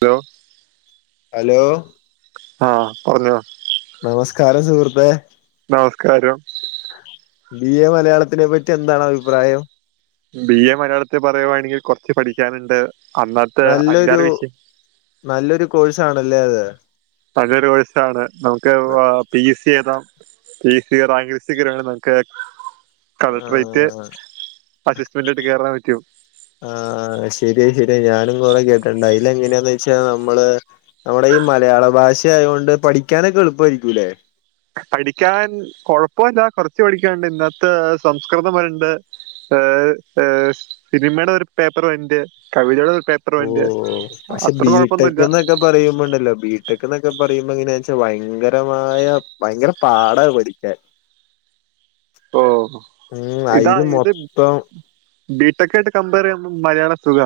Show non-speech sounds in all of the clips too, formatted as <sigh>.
Hello hello ആഹ് പറഞ്ഞോ നമസ്കാരം സുഹൃത്തെ നമസ്കാരം ബി എ മലയാളത്തിനെ പറ്റി എന്താണ് അഭിപ്രായം ബി എ മലയാളത്തിൽ പറയുവാണെങ്കിൽ കുറച്ച് പഠിക്കാനുണ്ട് അന്നത്തെ നല്ലൊരു അഞ്ചാറ് വിഷയം നല്ലൊരു കോഴ്സാ ണല്ലേ അത് നല്ലൊരു കോഴസാണ്നമുക്ക് പി എ സി എയ്താം പി എസ് സി റാങ്ക് ലിസ്റ്റിൽ കയറി നിക്ക് കളക്ടറേറ്റ് ആഹ് അസിസ്റ്റ്മെന്റ് ആയിട്ട് കയറാൻ പറ്റും ആ ശരിയാ ശരി ഞാനും കൊറേ കേട്ട്ണ്ട് അതിലെ ങ്ങനെയാന്ന് വെച്ചാ നമ്മള് നമ്മുടെ ഈ മലയാള ഭാഷ ആയുകൊണ്ട് പഠിക്കാനൊക്കെ എളുപ്പമായിരിക്കൂല്ലേ പഠിക്കാൻ കൊഴപ്പല്ല കൊറച്ച് പഠിക്കാണ്ട് ഇന്നത്തെ സംസ്കൃതം വരണ്ട് ഏയ് എയ് സിനിമയുടെ ഒരു പേപ്പർ വരുന്നുണ്ട് കവിതയുടെ ഒരു പേപ്പർ ഓ വരുന്നുണ്ട് പക്ഷെ അത്ര കുഴപ്പമൊന്നുമില്ല ബിടെക്ന്ന് ക്കെ പറയുമ്പോണ്ടല്ലോ ബീടെക്ക് എന്നൊക്കെ പറയുമ്പോ എങ്ങനെയ വെച്ച ഭയങ്കരമായ ഭയങ്കര പാടാണ് പഠിക്ക ക്കാൻ ഓ ഇതാ ഇത് മൊത്തം ബിടെക്കായിട്ട് കമ്പയർ ചെയ്യുമ്പോ മലയാളം സുഖ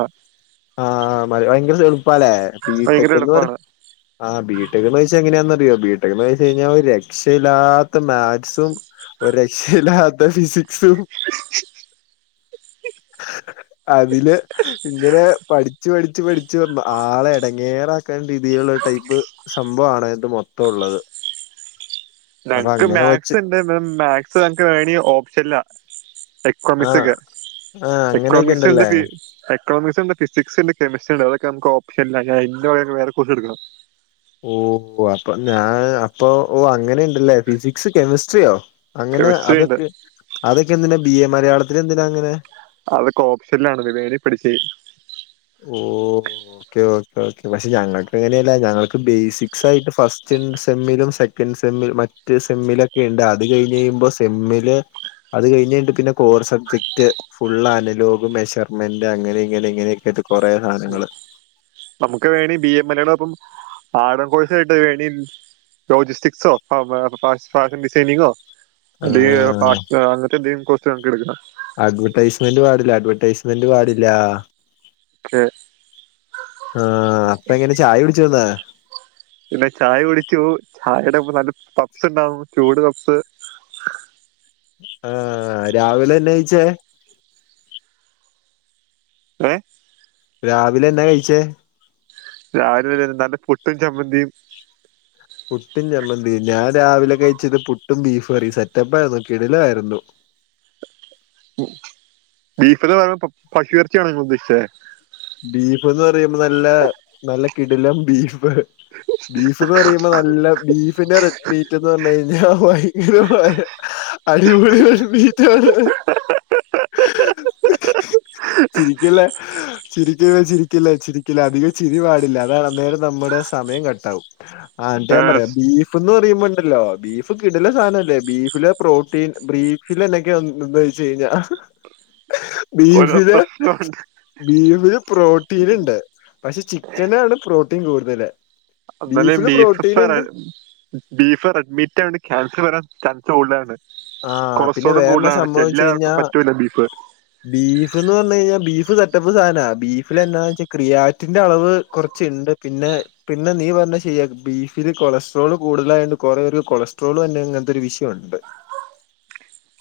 ആ മലയാളം ഭയങ്കര എളുപ്പാല്ലേബീ ഭയങ്കര ട്ടക്കന്ന് പറ എളുപ്പമാണ് ആ ബിടെക് എന്ന് വെിച്ച എങ്ങനാന്നറിയോ ബിടെക് എന്ന് വെച്ച് കഴിഞ്ഞാൽ ഒരു രക്ഷയില്ലാത്ത മാക്സും ഒരു രക്ഷയിലാത്ത ഫിസി സും അതില് ഇങ്ങനെ പഠിച്ചു പഠിച്ചു പഠിച്ചു ആളെ ഇടങ്ങേറാക്കാൻഉള്ളരീതിയിലുള്ള ടൈപ്പ് സംഭവമാണ് ഇത് മൊത്തംള്ളത് ഞങ്ങക്ക് മാക്സ് ഉണ്ട് മാക്സ് വേണേ ഓപ്ഷൻല്ല ആഹ് എക്ണോമിക്സ്ഒക്കെ ആഹ് അങ്ങനെയൊക്കെ എക്ണോമിക്സ് ണ്ട് ഇണ്ടല്ലേ പി എക്ണോമിക്സ് ണ്ട് ഫിസിക്സ് ണ്ട് കെമിസ്ട്രി ണ്ട് അതൊക്കെ നമ്മക്ക് ഓപ്ഷൻ ലാ <unintelligible> വേറെ കോഴ്‌സഇടക്കണം. ഓ അപ്പൊ ഞാൻ അപ്പൊ ഓ അങ്ങനെ ഉണ്ടല്ലേ ഫിസിക്സ് കെമിസ്ട്രിയോ അങ്ങനെ കെമിസ്ട്രി ഉണ്ട് അതൊക്കെ അതൊക്കെ എന്തിനാ ബി എ മലയാളത്തി ൽ എന്തിനാ അങ്ങനെ അത്‌ ഒക്കെ ഓപ്ഷൻ ൽ ആണ് വേണെപടിച്ച മതി ഓ.. ഓക്കെ ഓക്കെ ഓക്കെ പക്ഷെ ഞങ്ങൾക്ക് എങ്ങനെയല്ല ഞങ്ങൾക്ക് ബേസിക് സ് ആയിട്ട് ഫസ്റ്റും സെമ്മിലും സെക്കന്റ് സെമ്മിൽ മറ്റ് സെമ്മിലൊക്കെ ഉണ്ട് അത് കഴിഞ്ഞ് കഴുമ്പോ സെമ്മില് അത് കഴിഞ്ഞണ്ട് പിന്നെ കോർ സബ്ജക്ട്. ഫുള്ള്അനലോഗ് മെഷർമെന്റ് അങ്ങനെ ഇങ്ങനെ ഇങ്ങനെയൊക്കൊയിട്ട് കുറേ സാധങ്ങങ്ങള് നമുക്ക് വേണെ ബി എ മലയാളം അപ്പം ആഴം കോഴ്സായിട്ട് വേണീ ജോയിക് സ്‌റ്റിക്സോ <unintelligible> ഫാഷൻ ഡിസൈനിങ്ങോ അതെ ആഹ് അങ്ങനത്തെ എന്തെങ്കും കോഴ്സ് ഞങ്ങക്ക് എടുക്കണം അഡ്വർടൈസ്മെന്റ് പാടില്ല അഡ്വർടൈസ്മെന്റ് പാടില്ല. ഓകെ ആഹ് അപ്പ എങ്ങനെ ചായ കുടിച്ചോ ഇന്ന് പിന്നെ ചായ കുടിച്ചു ചായയുടെ നല്ല പപ്സ് ഉണ്ടാവും ചൂട് പപ്സ് ആഹ് രാവിലെന്നെകഴിചെ ഏ. രാവിലെ എന്നാ കഴിച്ചേ രാവിലെ എന്താണ് നല്ല പുട്ടും ചമ്മന്തിയും പുട്ടും ചമ്മന്തി ഞാൻ രാവിലെ കഴിച്ചത് പുട്ടും ബീഫ് കറി സെറ്റപ്പായിരുന്നു കിടിലം ആരുന്നു ബീഫ് പറഞ്ഞെ പശു എറച്ചി യാണോ ഉദ്ദേശിച്ചേ ബീഫ്ന്ന് പറയുമ്പോ നല്ല നല്ല കിടിലം ബീഫ്. ബീഫ് എന്ന് പറയുമ്പോ നല്ല ബീഫിന്റെ റെഡ്മീറ്റ് എന്ന് പറ. ഞാൻ ഭയങ്കര ഫാൻ അടിപൊളി മീറ്റ്. ചിരിക്കല്ലേ. ചിരിക്ക ചിരിക്കില്ല ചിരിക്കില്ല അധികം ചിരി പാടില്ല അതാന്നേരം നമ്മുടെ സമയം കട്ടാവും. ആന്നട്ട് ഞാൻ പറയാ ഏഹ് ബീഫ്ന്ന് പറയുമ്പോണ്ടല്ലോ ബീഫ് കിടിലം സാധനല്ലേ ബീഫില്പ്രോട്ടീൻ ബീഫ് ഒരു <unintelligible> പ്രശ്നമുണ്ട് ബീഫില് പ്രോട്ടീൻ ഉണ്ട് പക്ഷെ ചിക്കനാണ് പ്രോട്ടീൻ കൂടുതല്. അന്നാലും ബീഫില് ബീഫ് പ്രോട്ടീൻ ഉണ്ട് <unintelligible> ബീഫ് റെഡ്മിറ്റ് ആണ് ക്യാൻസർ വരാൻ ചാൻസ് കൂടുതൽ ആണ്. ആ പിന്നെ കൊളസ്ട്രോളും വേറെന്നാ കൂടുതലാണ് എല്ലാവർക്കും പറ്റൂല്ല ബീഫ്. ബീഫ് എന്ന് പറഞ്ഞ കഴിഞ്ഞൽ ബീഫ് സെറ്റപ്പ് സാധന ബീഫിൽ എന്താന്ന് വെച്ചാൽ ക്രിയാറ്റിന്റെറെ അളവ് കുറ ച്ചുണ്ട് പിന്നെ. പിന്നെ നീ പറഞ്ഞ ശെരിയാ ബീഫില് കൊളസ്ട്രോള് കൂടുതലായണ്ട് കുറെ പേർക്ക് കൊളസ്ട്രോള് തന്നെ ഇങ്ങനത്തെ ഒരു വിഷയമുണ്ട്.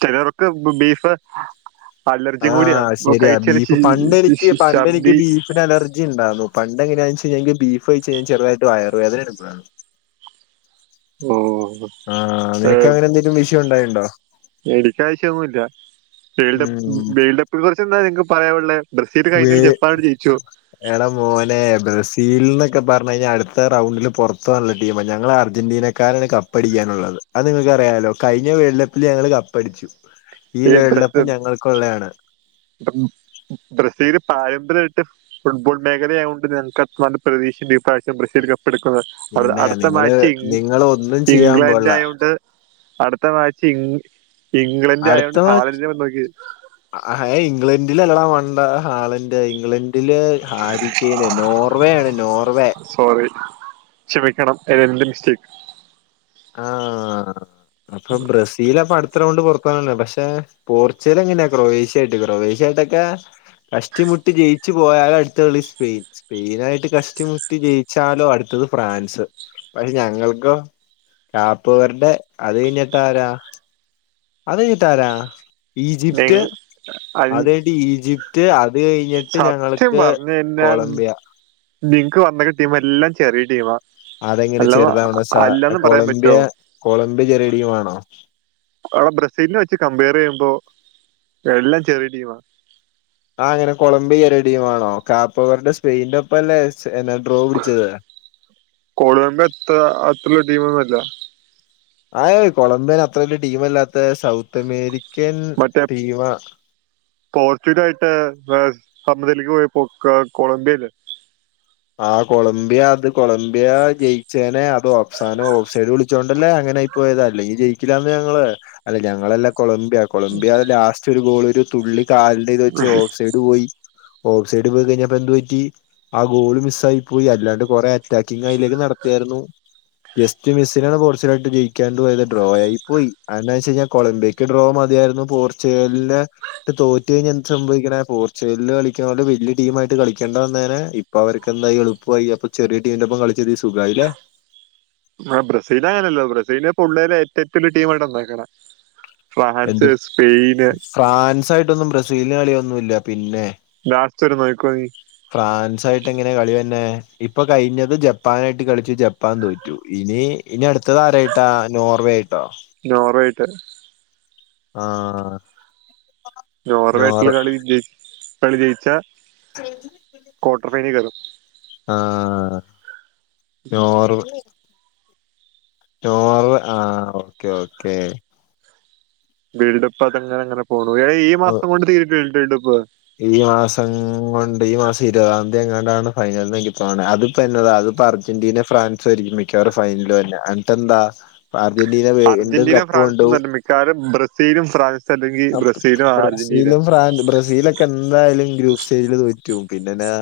ചേലോർക്ക്‌ ബീഫ്. അലർജി ആ ശരിയാ കൂടിയാകഴിച്ച <unintelligible> ഛർദി പിന്ന അലർജി ഉണ്ടാവുന്നു പണ്ട എങ്ങനാെച്ച ബീഫ്കഴിച്ചൽ ചെറുതായിട്ട് വയർവേദന എടുക്കു വയർന്നു. മ്മ്. ആഹ നിനക്ക് അങ്ങനെ എന്തെങ്കിലും വിഷയം ഉണ്ടായുണ്ടോ? എനിക്ക് ആ വിശ്യം ഒന്നുല്ല വേൾഡ് കപ്പിനെ ഉം ബീൽഡപ്പെ കുറച്ച് എന്താ നിങ്ങക്ക് പറയാൻുള്ളത്? ബ്രസീൽ വേ കഴിഞ്ഞതിൽ ജപ്പാൻ ജയിചോ? എടാ മോനെ ബ്രസീൽ എന്നൊക്കെ പറഞ്ഞ കഴിഞ്ഞാൽ അടുത്ത റൌണ്ടിൽപുറതു പോകാനുള്ള ടീം ആ ടീം ഞങ്ങള് അർജന്റീന ക്കാരാണ് കപ്പടിക്കാനുള്ളത് അത് നിങ്ങൾക്കറിയാലോ കഴിഞ്ഞ വേൾഡ് കപ്പിൽ ഞങ്ങൾ കപ്പടിച്ചു ഈ വേൾഡ് ബ്രസ് കപ്പ് ഞങ്ങൾക്കുള്ളതാണ് ബ്രസീല് പാരമ്പര്യായിട്ട് ഫുട്ബോൾ മേഖലയായൊണ്ട് ഞങ്ങൾക്ക് നല്ല പ്രതീക്ഷയും ഇപ്രാവ്യം ബ്രസീൽ കപ്പെടുക്കുന്നത് അ പിന്നെ അടുത്ത നിങ്ങള് മാച്ച് നിങ്ങള് ഒന്നും ചെയ്യാൻ ഇംഗ്ലണ്ട് പോണില്ല ആയോണ്ട് അടുത്ത മാച്ച് ഇംഗ്ലണ്ട് ആയൊണ്ട് ഹലാൻഡിനെ നോക്കിയ ആഹ് ഇംഗ്ലണ്ടില് അല്ലടാ മണ്ട ഹാലണ്ട് ഇംഗ്ലണ്ടില് ഹാരി <unintelligible> നോർവേ ആണ് നോർവേ സോറി ക്ഷമിക്കണം അത് എന്റെ മിസ്റ്റേക്ക് ആഹ് അപ്പ ബ്രസീൽ <unintelligible> കഷ്ടിമുട്ടി ജയിച്ചു പോയാലട്ത്ത കളി സ്പെയ്ൻ സ്പെയിനായിട്ട് കഷ്ടിമുട്ടി ജയിച്ചാലോ അട്ത്തത് ഫ്രാൻസ്, പക്ഷെ ഞങ്ങൾക്കോ രാപ്പവര്ടെ അത് കഴിഞ്ഞിട്ടാരാ അത് കഞ്ഞിട്ടാരാ ഈജിപ്റ്റ് അത് കഴിഞ്ഞിട്ട് ഈജിപ്റ്റ് അത് കഴിഞ്ഞിട്ട് സത്യം ഞങ്ങൾക്ക് പറഞ്ഞു കഴിഞ്ഞാൽ കൊളംബിയ നിങ്ങക്ക് വന്നക്കെ ടീം എല്ലാം ചെറിയ ടീമാ അതെങ്ങനെ അല്ലെന്ന് ചെറുതാവണ സ അല്ലെന്ന് പറയാൻ കൊളംമ്പിയ പറ്റുമോ കൊളമ്പിയ ചെറിയ ട്ടീമാണോ? അടെ ബ്രസീൽനെ വെച്ച് കമ്പയറെയ്യുമ്പോ എല്ലം ചെറ്യേ ടീമാ അതെങ്ങനെ കൊളംബി കേറിയ ടീമാണോ കാപ്പവര്ടെ സ്പെയിൻന്റെ ഒപ്പല്ലേ ന് പിന്നെ ഡ്രോവ് പിടിച്ചത്. കോളംമ്പിയ അത്ര അത്രല്ല്യ ടീമന്നുല്ല. ആഹ് കൊളംബിയൻ അത്ര വലിയ ടീമല്ലാത്ത സൗത്ത് അമേരിക്കൻ ടീമാ പോർച്ചഡായിട്ട് സമനിലക്ക് പോയപ്പോ കൊ കൊളംബിയല്ലേ. ആഹ കൊളംബിയ അത് കൊളംമ്പിയ ജയിച്ചേന അത് ഓഫ്സാനോ ഓഫ് സൈഡ് വിളിച്ചോണ്ടല്ലേ അങ്ങനെ- പോയത് അല്ലങ്കിൽ ജയിക്കില്ലാന്ന് ഞങ്ങള് അല്ല ഞങ്ങളല്ല കൊളംമ്പിയ കൊളംബിയ ലാസ്റ്റ് ഒരു ഗോള് ഒരു തുള്ളി കാൽന്റെ ഇത് വെച്ച് ഓഫ് സൈ പോയി ഓഫ് സൈഡ് പോയി കയ്ഞ്ഞപ്പൊ എന്തു പറ്റി? ആ ഗോള് മിസ് ആയി പോയി അല്ലാണ്ട് കൊറെ അറ്റാക്കിംഗ് ആയിലേക്ക് നടക്കുവയിരുന്നു ജസ്റ്റ് മിസ്സിനാണ് പോർച്ച് യിട്ട് ജയിക്കാണ്ട് പോയത് ഡ്രോ ആയി പോയി അത് വെച്ച കഴിഞ്ഞാൽ കൊളംബിയ ക് ഡ്രോ മതിയായിരുന്നു പോർച്ചുഗലിനെ തോറ്റു കയിഞാ എന്ത്‌ സംഭവിക്കണേ പോർച്ചുഗലിൽ കളിക്കുന്ന പോലെ വലിയ ടീ ആയിട്ട് കളിക്കണ്ടന്നരെ ഇ അപ്പ അവർക്കെന്തായി എളുപ്പയി അപ്പൊ ചെറിയടീംന്റെ ഒപ്പം കളിച്ചത് സുഖയില്ലേ ആഹ് ബ്രസീൽ അങ്ങനല്ലോ ബ്രസീലിനെ പുള്ളേഏറ്റ ഒരു ടീംമായിട്ട് ഉണ്ടാക്കണ എന്ത് ഫ്രാൻസ് സ്പെയിന് ഫ്രാൻസ് ആയിട്ടൊന്നും ബ്രസീലന് കളിയൊന്നുല്ല പിന്നെ ലാസ്റ്റ് ഒരു മണിക്കൂർ നീ ഫ്രാൻസ് ആയിട്ട് എങ്ങനെ കളി വര്ണെ ഇപ്പൊ കയ്ഞ്ഞത് ജപ്പാനായിട്ട് കളിച്ചു ജ ജപ്പാൻ തോറ്റു ഇനി ഇനി അടുത്ത താരായിട്ടാ നോർവേ ആയിട്ടോ? നോർവേയിട്ട് ആഹ് നോർ നോർവായിട്ടുള്ള കളി വിജയി കളി ജയിച്ച <unintelligible> ക്വാട്ടർ ഫൈനൽ <unintelligible> ആഹ് <unintelligible> ചോറ് ആ ഓക്കെ ഓക്കേ ബിൽഡപ്പ് അതെങ്ങനെ അങ്ങനെ പോണ ഏ ഈ മാസം കൊണ്ട് തീരി <unintelligible> ഈ മാസം കൊണ്ട് ഈ മാസം ഇരുപതാം തീയതി എങ്ങാണ്ടാണ് ഫൈനൽനങ്കി തോണേ അതിപ്പ എന്നതാ അത്പ്പോ അർജ ജൻ്റീന ഫ്രാൻസ ആയിരിക്കും മിക്കവാറും ഫൈനലിൽ വരുന്നെ അന്നിട്ട് എന്താ അർജന്റീന വീണ്ടും കപ്പുകൊണ്ടോകും ക്കാറും ബ്രസീലും ഫ്രാൻസ് അല്ലെങ്കിൽ അ ബ്രസീലും അർജന്റീന ബ്രസീലും ഫ്രാൻഡ് ബ്രസീലൊ എന്തായാലും ഗ്രൂപ്പ് സ്റ്റേജില് തോറ്റും പിന്നെന്നെ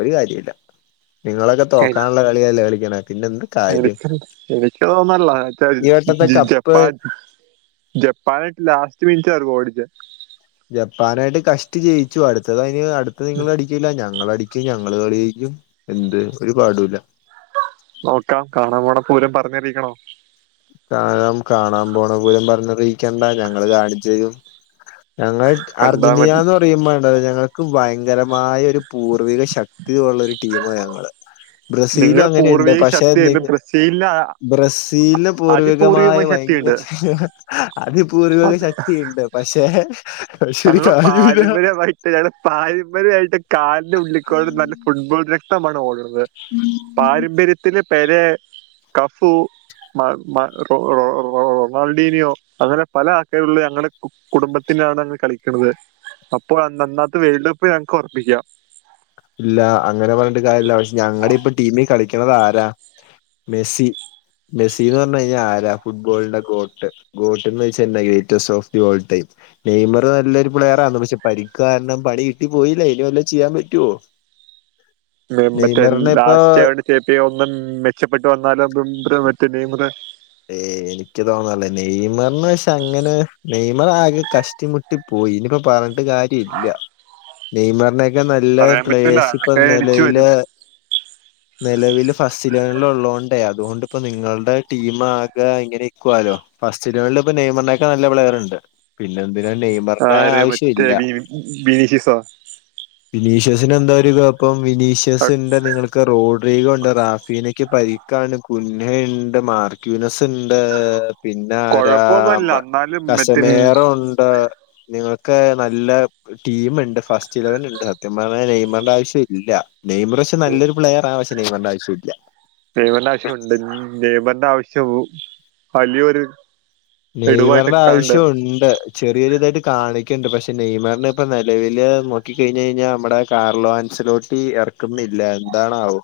ഒരു കാര്യം ഇല്ല നിങ്ങളൊക്കെ തോക്കാനുള്ള കളിയല്ല കളിക്കണ പിന്നെ എന്ത് കാര്യം എളിക്ക എളിക്കോന്നല്ല ഈ വട്ടത്തെ കപ്പ് ജപ്പാ ജപ്പാൻ ലാസ്റ്റ് വിഞ്ച ഒരു ഗോൾ അടിച്ചേ ജപ്പാനായിട്ട് കഷ്ട് ജയിച്ചു അടുത്തത് അതിന് അടുത്ത നിങ്ങ ല്ല ഞങ്ങള അടിക്കും ഞങ്ങള് കളിക്കും എന്ത് ഒരു പാടില്ല നോക്കാം കാണാൻ പോണ പൂരം പറഞ്ഞറിരിക്കണോ കാണാം കാണാൻ പോണ പോലും പറഞ്ഞറിയിക്കണ്ടാ ഞങ്ങള്ൾ കാണിച്ചരും ഞങ്ങൾ കണ്ടാ അർജന്റീന മതി എന്ന് പറയുമ്പോണ്ടത് ഞങ്ങൾക്ക് ഭയങ്കരമായ ഒരു പൂർവിക ശക്തി <unintelligible> ള്ള ഒരു ടീം ഞങ്ങള് ബ്രസീലും നിങ്ങൾ അങ്ങനെയുണ്ട് പൂർവിക പക്ഷെ നി ശക്തിയുണ്ട് ബ്രസീലിന് അ- ബ്രസീലും പൂർവികമായ അതിപൂർവികമായ ഭയങ്കര ശക്തിയുണ്ട് അതിപൂർവിക അത് ശക്തിയ ഉണ്ട് പക്ഷെ <unintelligible> ഞടെ പാരമ്പര്യമായിട്ട് കാലിന്റെ ഉള്ളിക്കോളത്ത് നല്ല ഫുട്ബോൾ രക്തമാണ് ഓടുന്നത് പാരമ്പര്യത്തി പെരെ കഫു <unintelligible> റൊണാൾഡോനെയോ അങ്ങനെ പല ആൾക്കാുള്ള ഞങ്ങളുടെ കുടുംബത്തിനാണ് കളിക്കണുന്നത് അപ്പൊന്നാത്ത് വേൾഡ് കപ്പ്‌ ഞങ്ങക്ക് ഉറപ്പിക്കാം ഇല്ല അങ്ങനെ പറഞ്ഞിട്ട് കാര്യല്ല പക്ഷെ ഞങ്ങളുടെ ഇപ്പ ടീമിൽ കളിക്കനത് ആരാ മെസ്സി മെസ്സിീ എന്ന് പറഞ്ഞഞ് കഴിഞ്ഞാൽ ആരാ ഫുട്ബോളിന്റെ കോട്ട് ഗോട്ട്ന്ന് വെച്ചാ ഗേറ്റ്േസ് ഓഫ് ദി വേൾഡ്ടൈം നെയ്മർ നല്ലൊരു പ്ലെയറ ആന്ന് പക്ഷെ പക്ക് കാരണം പണി കിട്ടിപ്പോയില്ലേ ഇനി വല്ലോം ചെയ്യാൻ പറ്റുവോ മറ്റേ നെയ്മറിനെ ഇപ്പൊ ലാസ്റ്റ് ആ ചേപ്പിയ ഒന്നും മെച്ചപ്പെട്ട് വന്നാലും മറ്റേ നെയ്മർ ഏ എനിക്ക് തോന്നല്ലേ നെയ്മർന്ന് വച്ചാ അങ്ങനെ നെയ്മർ ആകെ കഷ കുറ്റി മുട്ടി പോയി ഇനിപ്പോ പറഞ്ഞിട്ട് കാര്യം ഇല്ല നെയ്മറിന െ <unintelligible> നല്ല പറയാൻ പറ്റൂല പ്ലേസ് ഇപ്പൊ അതൊക്കെ എണിച്ചു വരും നിലവില് നിലവിൽ ഫസ്റ്റ് ഇലവനൽ ഉള്ളതോൊണ്ടേ അതുകൊണ്ട്ിപ്പോ നിങ്ങളുടെ ടീം ആക ഇങ്ങനെ ഇക്കുല്ലോ ഫസ്റ്റ് ഇ നെയ്മണ ഒക്കെ നല്ല പ്ലെയർുണ്ട് പിന്നെ എന്തിനാ നെയ്മറിന്റെ ആര് ആവശ്യ മറ്റേ ഇല്ല വിനീഷിസോ വിനീഷ്യസിന് എന്താ ഒരു കുഴപ്പം വിനീഷ്യസൻ ണ്ടോ നിങ്ങൾ ക്കെ റോഡ് രീഖണ്ട് റാഫീനക്ക പരിക്കാണ് കുന്നുണ്ട് മാർ ക്യുനസ് ഉണ്ട് പിന്നരാ കൊഴപ്പൊന്നുമല്ല എന്നാലും മറ്റേ കശമേറുണ്ട് നിങ്ങൾക്ക് നല്ല ടീമുണ്ട് ഫസ്റ്റ് ഇലവൻ ഉണ്ട് സത്യം പറഞ്ഞാൽ നെയ്മറിടെ ആവശ്യ ഇല്ല നെയ്മ നല്ലൊരു പ്ലെയർ ആവശ്യ നെയ്മറിന്റെ ആവശ്യമില്ല നെയ്മറിന്റെ ആവശ്യംണ്ട് നെയ്മറിന്റെ ആവശ്യം വലിയൊരു നെയ്മറടെ എടുവായിട്ടൊക്കെ കണ്ട് ആവശ്യംണ്ട് ചെറിയൊരി ഇതായിട്ട് കാണിക്കുന്നുണ്ട്. പക്ഷെ നെയ്മറിന ഇപ്പം നിലവിൽ നോക്കി കഴിഞ്ഞഞ് കഴിഞ്ഞാൽ നമ്മുടെ കാർലോൻസിലോട്ട് ടീം ഇറക്കുന്നില്ല എന്താണാവോ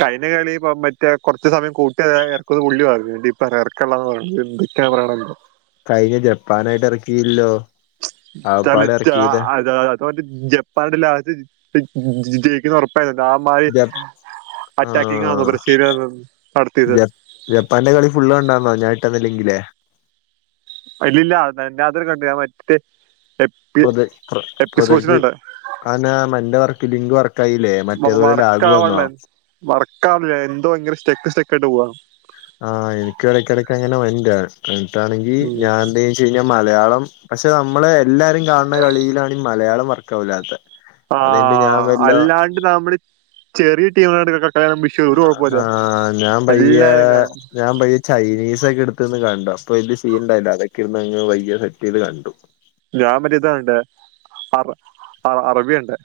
കൈന കളിപ്പ മറ്റേ കുറച്ച് സമയം കൂട്ടി ഇർക്കുന്നത് പുള്ളിയുമായിയിരുന്നുഈ പറയാറ <unintelligible> എന്തൊക്കെ പറയണോ എന്തോ കഴിഞ്ഞ ജപ്പാനായിട്ട് ഇറക്കിയില്ലോ തല ആകപ്പാടെ ഇറക്കിയത് അത അത ജപ്പാന്റെ ലാസ്റ്റ് ജയിക്കുന്ന ഉറപ്പ ആ മാരി ജപ് അറ്റാക്കിങ്ങ ആഹ് ഇവര് സ്ഥിരം നടത്തിയത് ജപ് ജപ്പാന്റെ കളി ഫുള് കണ്ടാർന്നോ ഞാട്ട്തന്ന ലിങ്കിൽ അയ്‌ലി. ല്ല അത്ര കണ്ടു ഞൻ മറ്റ പ്രൊ പ്രൊജക്റ്റ്‌ അതന്നെ പറഞ്ഞേ ഇന്റെ വർക്ക് ലിങ്ക് വർക്ക് ആയില്ലേ മറ്റേതുപോലെ ലാഗു വന്നോ വർക്കാവുന്നില്ല, എന്തോ ഭയങ്കര സ്റ്റെക്ക് സ്റ്റെക്ക ആയിട്ട് പോവാ ആ എനിക്കും ഇടയ്ക്കിടയ്ക്ക് അങ്ങനെ വരണ്ട് ഇൻക്കണെങ്കിൽ ഉം. ഞാന്റെ കഴിഞ്ഞാൽ മലയാളം പക്ഷെ നമ്മള് എല്ലാരും കാണുന്ന കളിയിലാണ് ഈ മലയാളം വർക്കവില്ലാത്ത അത് കൈഞ്ഞിറ്റ് ഞാൻ പിന്ന ഇത് കബഡി ചെറിയ ടീമാ <unintelligible> മിഷ് അ ആഹ് ഞാൻ പയ്യേ കാണും ഞാൻ പയ്യെ ചൈനീസ. യെ ടുക്കുന്നകണ്ടു അപ്പൊ വല്യ സീനുണ്ടായില്ലവെക്കുന്നെങ്ങ് വയ്യെ സെറ്റ് ചെയ്ത് കണ്ടു ഞാൻ മറ്റേയിതാ കണ്ടേ അറ അറബിയ ണ്ടേ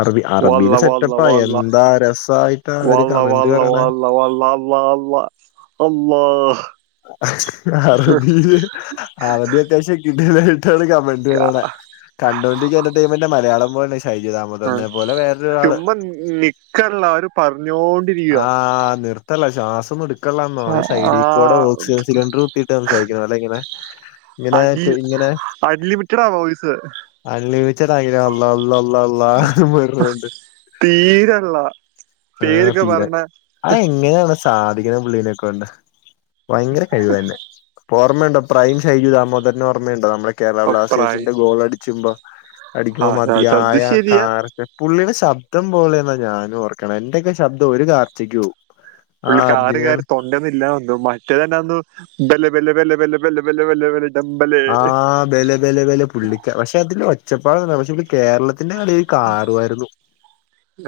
അറബി അറബിയില് വള്ള വള്ള സെറ്റപ്പാ വള്ള എന്താ രസായിട്ടാ അവര് കമന്റ് വള്ള പറയണെ വള്ള വള്ള അള്ളാ അള്ളാ അല്ലാഹ് അറബില് അറബി അത്യാവശ്യം കിട്ടി കിട്ടാണ് <unintelligible> കണ്ടോന്റെ എന്റർറ്റയ്മന്റെ മലയാളം പോലെ ശൈജുദാമോദരന്റെ പോലെ വേറൊരാള് <unintelligible> കെല്ലാരും പറഞ്ഞോണ്ട് ആഹ നിർത്തല്ലെ ശ്വാസംമുടി നിർത്തേല്ലെന്നോ ഈ ആ സൈടികൂടെ ഓക്സിജൻ സിലിണ്ടർ കുത്തിയിട്ട് സംസാരിക്കണം അല്ലെ ഇങ്ങനെ ഇങ്ങനെ അജി ഇങ്ങനെ അൻലിമിറ്റഡ ആ വോയ്സ് അൻലിമിറ്റടാ ആയി അല്ല അല്ല അല്ല വേറാൻഡ് തീരല്ല ആഹ തീരാ അ എങ്ങനെയാണ് സാധിക്കണെ പുള്ളീനെക്കൊണ്ട് വയങ്കരകഴിവന്നേ ഓമ്മയുണ്ടോ പ്രൈം ശൈജിദാമോദരനെ ഓർമ്മയുണ്ടോ നമ്മള കേരള ഒപ്പറായി ബ്ലാസ്റ്റേഴ്സിന്റെ ഗോൾ അടിച്ചുമ്പോ ആ അടിക്കുമ്പോ അത് മതിയായ ശരിയാ കാർ പുള്ളിയുടെ ശബ്ദം പോലെന്നാ ഞാനും ഓർക്കണെ എന്റെക്കെ ശബ്ദം ഒരു കാർച്ചകോം പുള്ളി കാറി കാറി തൊണ്ടന്നില്ലതോന്ന് മറ്റേ തന്നെന്നു ബല്ലെ ബല്ലെ ബല്ലേ ബല്ലേ ബല്ലേ ബല്ലേ ആ ബലെ ബലെ ബലെ പുള്ളിക്ക പക്ഷെ അതിന്റെ ഒച്ചപ്പാടം പക്ഷെ ഇടെ കേരളത്തിന്റെ കളി കാറുവായിരുന്നു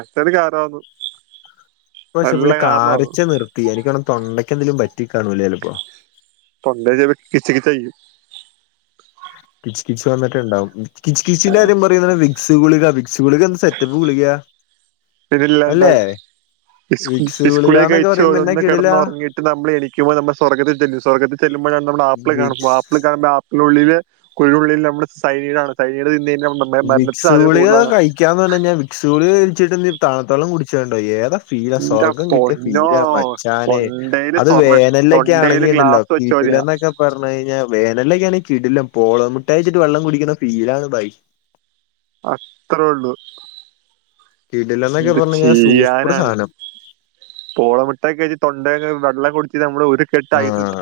എത്തല് കാറായിന്നു പക്ഷെ പുള്ളി കാറിച്ച നിർത്തി എനിക്കണം തൊണ്ടക്കെന്തേലും പറ്റി കാണൂലേ അലപ്പൊ തൊണ്ടേല് പ്പം കിച് കിച്ചയിരിക്കും കിച്ച് കിച്ച് വന്നിട്ടുണ്ടാവും കിച്ചച്ച് കിച്ചിന്റെ കാര്യം പറയുബൊ വിക്സ് കുളിക <unintelligible> സെറ്റപ്പ് ഗുളികാ പ്പൊതിലാണ്ടായി വിക്സ് പിസ്സ്കുള ഗുളികാന്നൊക്കെ കഴ്ച്ചു പറയുമ്പോ എന്നാ ഒന്ന് കിടിലാ കിടന്നുറങ്ങിട്ട് നമ്മൾ എനിക്കുമ്പോ നമ്മ സ്വർഗതിലെന്നു സ്വർഗത്തിൽ സിനിമ നമ്മ ആപ്പളെ കാണുമ്പോ വിക്സ് ആപ്പിളെ കാണുമ്പ- ഉള്ളില് കുഴിയുള്ളിൽ നമ്മുള് സൈടാണ് സൈട് തിരിഞ്ഞാൽ നി നമ്മുടെ മരണതിൻ സാധ്യതകൂടുതൽ ആണ് ക്ക്യാ എന്ന് പറഞ്ഞാൻ വിക്സ് കുളിക ഇച്ചിട്ട് താണത്തളം കുടിചാണ്ടായ ഏതാ ഫീല എന്റെ സ്വർഗം കിട്ടിയ പൊന്നോ ഫീല മച്ചാനെ തൊണ്ടയില് അത് സ്വർണ്ണ വേനലൊക്കെ തൊണ്ടയില് ആണെങ്കിലുണ്ടല്ലോ ഗ്ലാസ് വെച്ച പോലെയാ കിടിലംനൊക്കെ പറഞ്ഞ കഴിഞ്ഞാ വേനലിലൊക്കെ കിടിലം പോള മുട്ടയച്ചിട്ട വെള്ളംകുടിക്കുന്ന ഫീലാണ് ബായ് അത്രേള്ളൂ കിടിലംന്നൊക്കെ എന്ത് പറഞ്ഞു കഴിഞ്ഞാ സൂപ്പർ ചെയ്യാനാണ്. സാധനം പോളമിട്ടായി കയിച്ചു തൊണ്ടേലെ വെള്ളം കുടിച്ച് നമ്മള് ഒരു കെട്ട് ഐസ് ഇട്ട് ആഹ്